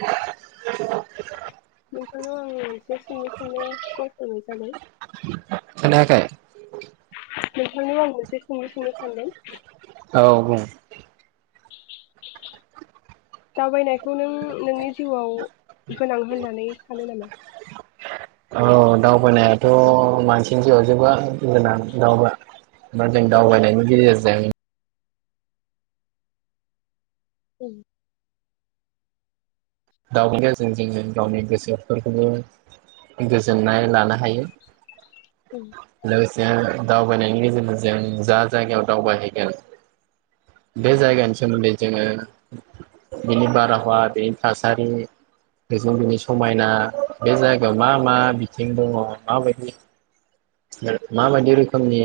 [inaudible] नोंथांनाव आङो एसे सोंलु सोंनो खल खालामनाय जादों खोनायाखै नोंथांनाव आं मोनसे सोंलुं सोंनो सानदों औ बुं [inaudible] दावबायनायखौ नों नोंनि जिउआव गोनां होननानै सानो नामा औ दाउबायनाय थ' मानसिनि जिउआव जोबोद गोनां दाउबा बा जों दावबायनायनि गेजेरजों उ दावबायनायजों जोङो गावनि गोसोफोरखौबो गोजोननाय लानो हायो लोगोसे दावबायनायनि गेजेरजों जों जा जायगायाव दावबायहैगोन बे जायगानि सोमोनदै जोङो बिनि बारहावा बे थासारि बेजों बिनि समायना बे जायगायाव मा मा बिथिं दङ माबायदि माबायदि रोखोमनि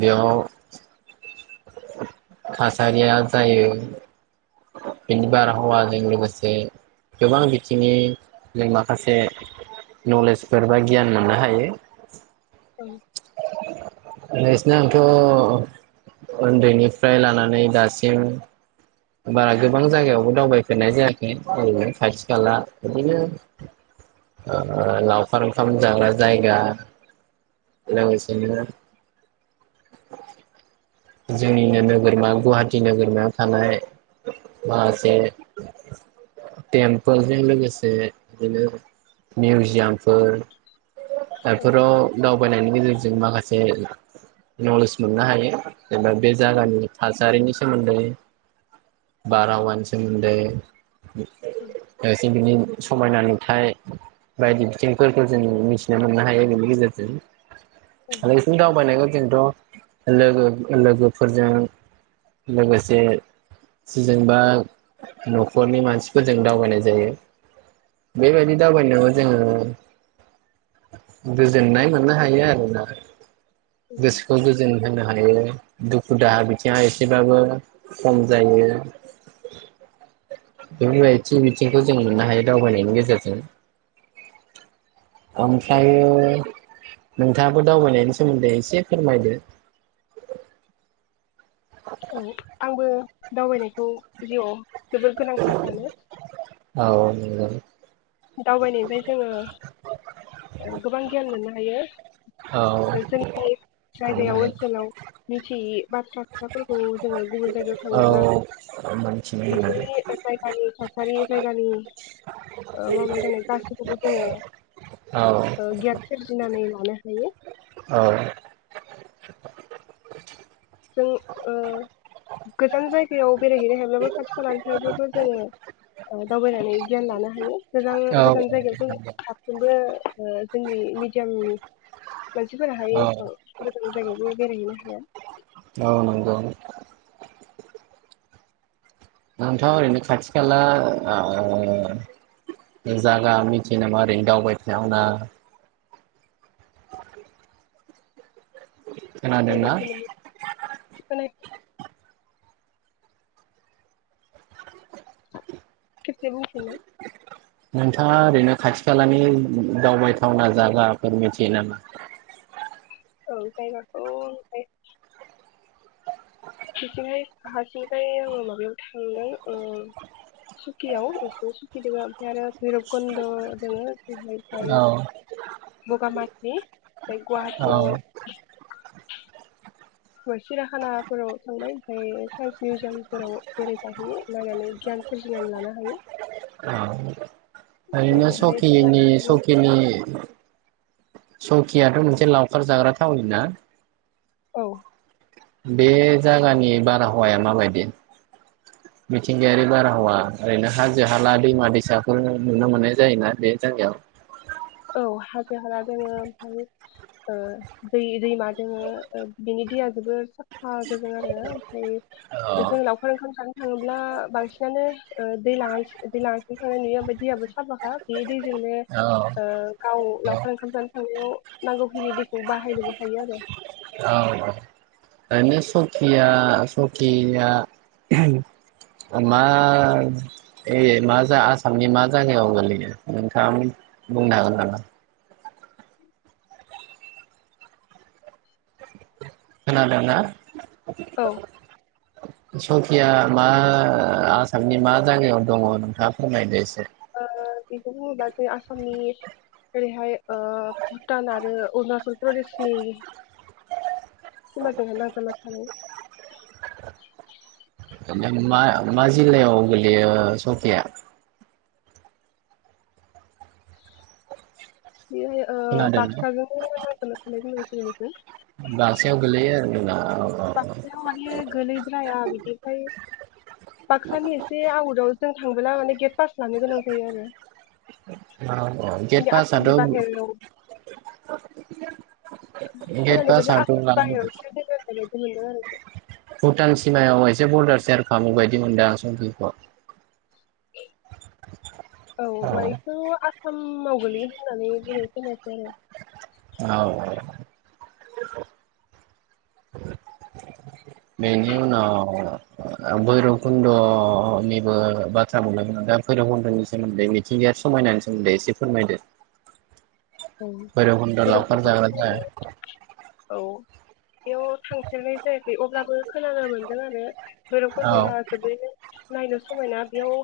बेयाव थासारिया जायो बिनि बारहावाजों लोगोसे गोबां बिथिंनि जों माखासे नलेजफोर बा गियान मोननो हायो औ नोंसना आंथ' उन्दैनिफ्राय लानानै दासिम बारा गोबां जायगायावबो दावबायफेरनाय जायाखै ओरैनो खाथि खाला बिदिनो औ ओ लावखार ओंखाम जाग्रा जायगा लोगोसेनो जोंनिनो नोगोरमा गुवाहाटि नोगोरमायाव थानाय मा जे टेमपोल जों लोगोसे बिदिनो मिउजियामफोर बेफोराव दावबायनायनि गेजेरजों जों माखासे नलेज मोननो हायो जेनबा बे जायगानि थासारिनि सोमोनदै बारहावानि सोमोनदै ए जों बिनि समायना नुथाय बायदि बिथिंफोरखौ जों मिथिनो मोननो हायो बेनि गेजेर [unintelligible] [unintelligible] जोंथ' लोगो लोगोफोरजों लोगोसे जेनेबा न'खरनि मानसिफोरजों दावबायनाय जायो बेबायदि दावबायनायाव जोङो [unintelligible] जोननाय मोननो हायो आरोना गोसोखौ गोजोन होनो दुखु दाहा बिथिङा एसेबाबो खम जायो बेफोरबायदि बिथिंखौ जों मोननो हायो दावबायनायनि गेजेरजों ओमफायो नोंथाङाबो दावबायनायनि सोमोन्दै एसे फोरमायदो औ आंबो दावबायनायखौ जिउआव जोबोद गोनांथार सानो औ दावबायनिफ्राय जोङो गोबां गियान मोननो औ हायो जोंनि जायगायाव मोननो ओनसोलाव मिथियै बाथ्रा खोथाफोरखौ जोङो गुबुन जायगायाव थाङोब्ला हायो औ मोनथिनो मोनो बिसोरनि जायगानि थासारि जायगानि ओ मावनाय दांनाय गासिखौबो जोङो औ ओ गियान सोरजिनानै [unintelligible] औ जों ओ गोजान जायगायाव बेरायहैनो हायाब्लाबो खाथि खालानिफ्रायबबो जोङो दावबायनानै गियान लानो हायो गोजान औ गोजान जायगायावथ नंगौ साफ्रोमबो जोंनि मिडियामनि मानसिफोर हायो औ एसेबां गोदान जायगायावबो बेरायहैनो हाया औ नंगौ नोंथ' ओरैनो खाथि खाला ओ जागा मिथियो नामा ओरैनो दावबायथावना? [inaudible] खोनादोंना [unintelligible] खेबसे बुंफिननाय नोंथाङा ओरैनो खाथि खालानि दावबायथावना जायगाफोर मिथियो नामा औ जायगाखौ ओमफ्राय बिथिंहाय हारसिंखाय आङो माबायाव थांदों ओ सुकियाव बिथिंनि सुखि दैमा ओमफ्राय आरो भैरबकुन्द' दोङ जोंनिफ्राय औ बगामाथि ओमफ्राय औ गुवाहाटियाव सिराखानाफोराव थांबाय ओमफ्राय साइनस मिउजियामफोराव बेरायजाहैयो नायनानै गियान सोरजिनानै लानो हायो औ ओरैनो सकिनि सकिनि [unintelligible] सकियाथ' मोनसे लावखार जाग्रा थावनि ना औ बे जागानि बारहावाया माबायदि मिथिंगायारि बारहावा ओरैनो हाजो हाला दैमा दैसाफोर नुनो मोननाय जायोना बे जायगायाव? औ हाजो हाला दोङो ओमफाय ओ दै दैमा दोङो बिनि दैया जोबोर साफा गोजों आरो औ ओमफ्राय जों लावखार ओंखाम जानो थाङोब्ला बांसिनानो दै दैलांसि थांनाय नुयो दैयाबो साफाखा बे दै जोंनो औ गाव लावखार ओंखाम जानो थांनायाव नांगौखिनि दैखौ बाहायनोबो हायो आरो। औ औ ओरैनो सकिया सकिया मा आसामनि मा जायगायाव गोल्लैयो नोंथाङा बुंनो हागोन नामा खोनादोंना? औ [inaudible] सकिया मा आसामनि मा जायगायाव दङ नोंथाङा फोरमायदो एसे ओ बेखौ बुङोबा जे आसामनि ओरैहाय ओ भुटान आरो अरुणाचल प्रदेशनि सिमाजोंहाय नांजाबना थानाय मा मा जिल्लायाव गोलैयो सकिया? बेयोहाय ओ खोनादोंना? बाकसाजों नांजाबना थानाय [unintelligible] [unintelligible] बाकसायाव गोलैयो [unintelligible] बाक्सायाव माने गोलैद्राया बिनिफ्राय बाक्सानि एसे आवुटाव जों थांबोला माने गेट पास लानो गोनां जायो आरो औ औ गेट जोंनि पासाथ' आसामनि बाहेराव गेट खोनानाय बायदिबा पासाथ' आसामनि बाहेरावसो दोङो होननाय बायदि बिदि मोनदों आरो इखौ भुटान सिमायाव एसे बरदार सेयार खालामो बायदि मोनदांं सकिखौ। ए औ मायथ' थामाव गोलैयो होननानै बुंनाय खोनायासै आरो औ औ बेनि उनाव भैरबकुन्दनिबो बाथ्रा बुंदो नोंथाङा भैरबकुन्द'नि सोमोन्दै मिथिंगायारि समायनानि सोमोन्दै एसे फोरमायदो। औ भैरबखुन्द' लावखार जाग्रा भैरबखुन्दआव जायगा। औ बेयाव थांफेरनाय जायाखै अब्लाबो खोनानो मोनदों आरो औ भैरबकुन्द'आ जोबोरैनो नायनो समायना बेयाव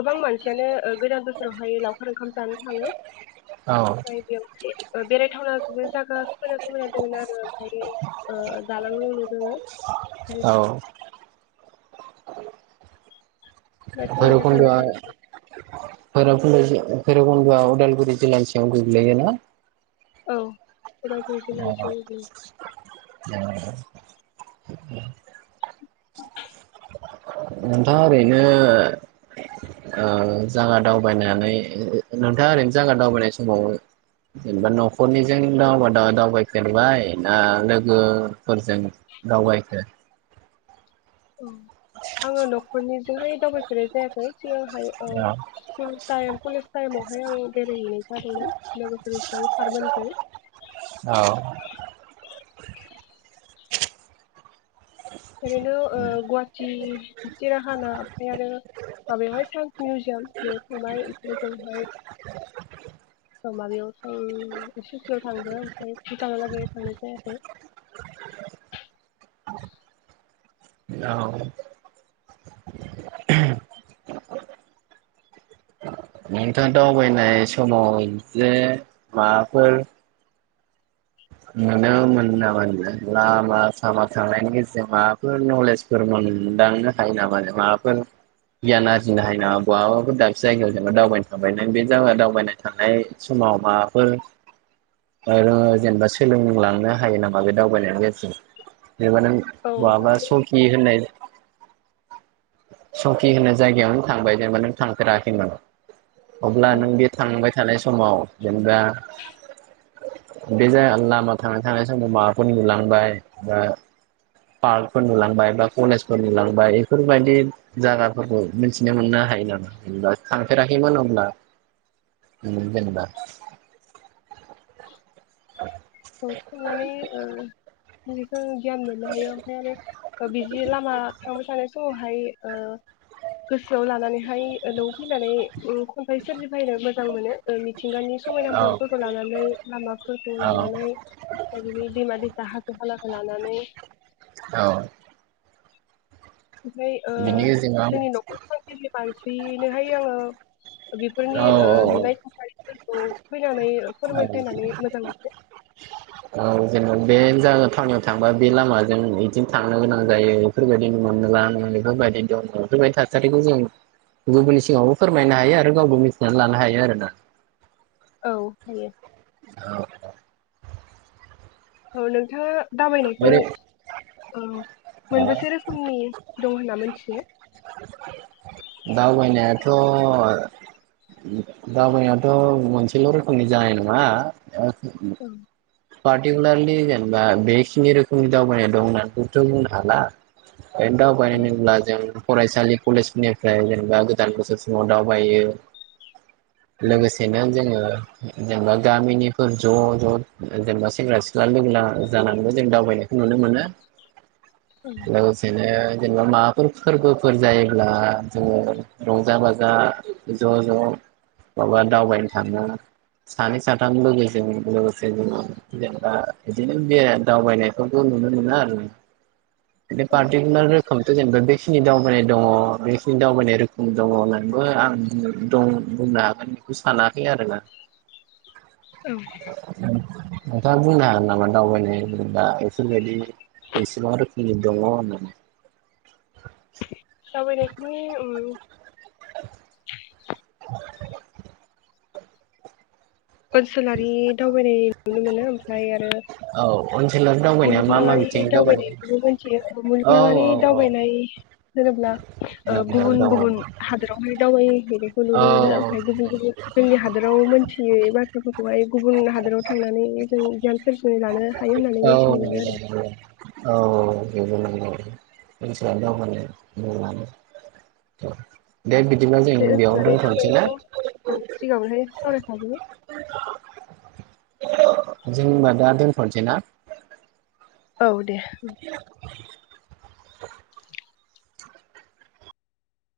गोबां मानसियानो ओ गोदान बोसोरावहाय लावखार ओंखाम जानो थाङो। ओमफ्राय बेवहाय बेरायथावना जागाफोरा समायना समायना दङो नो आरो ओमफ्राय ओ दालां लु दोङो औ बेरायथावना जाथावना भैरबखुन्दआ जायगा। भैरब [unintelligible] भैरबकुन्द'आ उदालगुरि जिल्लानि सिङाव गोग्लैयो ना? औ उदालगुरि जिलला नि सिङाव गोगलैयो। औ [unintelligible] नोंथाङा ओरैनो ओ जागा दावबायनानै नोंथाङा ओरैनो जागा दावबायनाय समाव जेनेबा न'खरनिजों दाव-दावबायफेरबाय ना लोगोफोरजों दावबायखो? ओं आङो न'खरनिजोंहाय दावबायफेरनाय जायाखै सिगांहाय ओ स्कुलटाइम कलेज टाइमावहाय आं बेरायहैनाय जादोंमोन लोगोफोरजों औ सारमोनमोनजों [inaudible] ओरैनो ओ गुहाटि सिराखाना ओमफाय आरो माबायावहाय साइन्स मिउजियाम बेयाव थांबाय ओजोंहाय ओ माबायाव ओम सुकियाव थांदो ओमफ्राय भुटाना लागै थांनाय जायाखै। नोंथाङा दावबायनाय समाव जे माबाफोर नुनो मोनो नामा लामा सामा थांनायनि गेजेरजों माबाफोर नलेजफोर मोनदांनो हायो नामा‌‌ नों? माबाफोर गियान आरजिनो जिनो हायो ना बहाबाफोर दाबसे जायगायाव जेना दावबाय थां नों बे जागा दावबाय थांनाय समाव माबाफोर जेनेबा सोलोंलांनो हायो नामा बे दावबायनायनि गेजेरजों? जेनेबा नों औ बहाबा थांबाय सकि होननाय संकि होनो जायगायावनो थांबाय जेनेबा नों थांफेराखैमोन अब्ला औ नों बे थांबाय थानाय सम समाव जेनेबा बे जाया लामा थां थानाय समाव माबाफोर नुलांबाय बा पार्कफोर नुलांबाय बा कलेजफोर नुलांबाय बेफोरबायदि जायगाफोरखौ मिथिनो मोननो हायो नामा जेनेबा थांफेराखैमोन हब्ला जेनेबा बाव थांनानै ओ [unintelligible] गियान मोननो हायो ओमफ्राय आरो बिदि लामा थांबाय थानाय समाव हाय ओ गोसोआव लानानैहाय न'आव फैनानै खन्थाइ सोरजिफैनो मोजां मोनो। मिथिंगानि समायना औ बर्डफोरखौ लानानै लामाफोरखौ औ ला लानानै दा बिनि दैमा दैसा हा खालाखौ लानानै औ ओमफ्राय ओ बिनि गेजेराव जोंनि न'खर फांनि मानसिनोहाय सिआङो बेफोरनि औ ओ औ नुनाय थाखायबो औ औ औ जेनम बेन जागोन थांनो थांबा बे लामाजों बिदिनो इथिं थांनो गोनां जायो बेफोरबायदि मोननोला नोङो बेफोरबायदि दङ बेफोरबायदि थासारिखौ जों गुबुननि सिगाङावबो फोरमायनो हायो आरो गावबो मिथिनानै लानो हायो आरोना। औ हायो। औ औ नोंथाङा दावबायनायखौ ओरै औ मोनबेसे रोखोमनि दं होनना मोनथियो। दावबायनायाथ' दावबायनायाथ' मोनसेल' रोखोमनि जानाय नङा। औ पार्टिकुलारलि जेनेबा बेखिनि रोखोमनि दावबायनाय दं होननानैबोथ' बुंनो हाला बे दावबाय औ होनोब्ला जों फरायसालि कलेजफोरनिफ्राय जेनेबा गोदान बोसोर समाव दावबायो। औ लोगोसेनो जोङो जेनेबा गामिनिफोर ज' ज' जेनेबा सेंग्रा सिख्ला लोगो ला-जानानैबो जों दावबायनायखौ नुनो मोनो। औ लोगोसेनो जेनेबा माबाफोर फोरबोफोर जायोब्ला जोङो रंजा बाजा ज' ज' माबा दावबायनो थाङो सानै साथाम लोगोजों लोगोसे ज जेनेबा बिदिनो बे दावबायनायखौबो नुनो मोना आरो बे औ पारटिकुलार रोखोमथ जेनबा बे बेखिनि दावबायनाय दङ बेखिनि दावबायनाय रोखोम दङ होननानैबो आं दं बुंनो हागोन बेखौ सानाखै आरोना औ नोंथाङा बुंनो हागोन नामा दावबायनाय दा बेफोरबायदि एसेबां रोखोमनि दङ होननानै [inaudible] दावबायनायफोरनि उम [inaudible] ओनसोलारि दावबायनाय नुनो मोनो ओमफाय आरो औ ओनसोलारि दावबायनाया मा मा मुलुगनाङारि बिथिंनि दावबायनाय दावबायनायखौबो मोनथियो औ मुलुगनाङारि औ दावबायनाय होनोब्ला ओ नोंगौ गुबुन दङ गुबुन हादोरावहाय दावबायहैनायखौ औ नुनो मोनो ओमफ्राय गुबुन गुबुन जोंनि हादोराव मोनथि [unintelligible] बाथ्राफोरखौहाय गुबुन हादोराव थांनानो जों गियान सोरजिना लानो हायो होननानै मोनथिनो मोनो आरो औ औ [unintelligible] बे बेयाव ओनसोलारि दोनथ'नोसै ना दावबायनायखौ सिगाङावहाय सावरायखाबोबाय जों ओमबा दा दोनथ'नोसै ना? औ दे ओम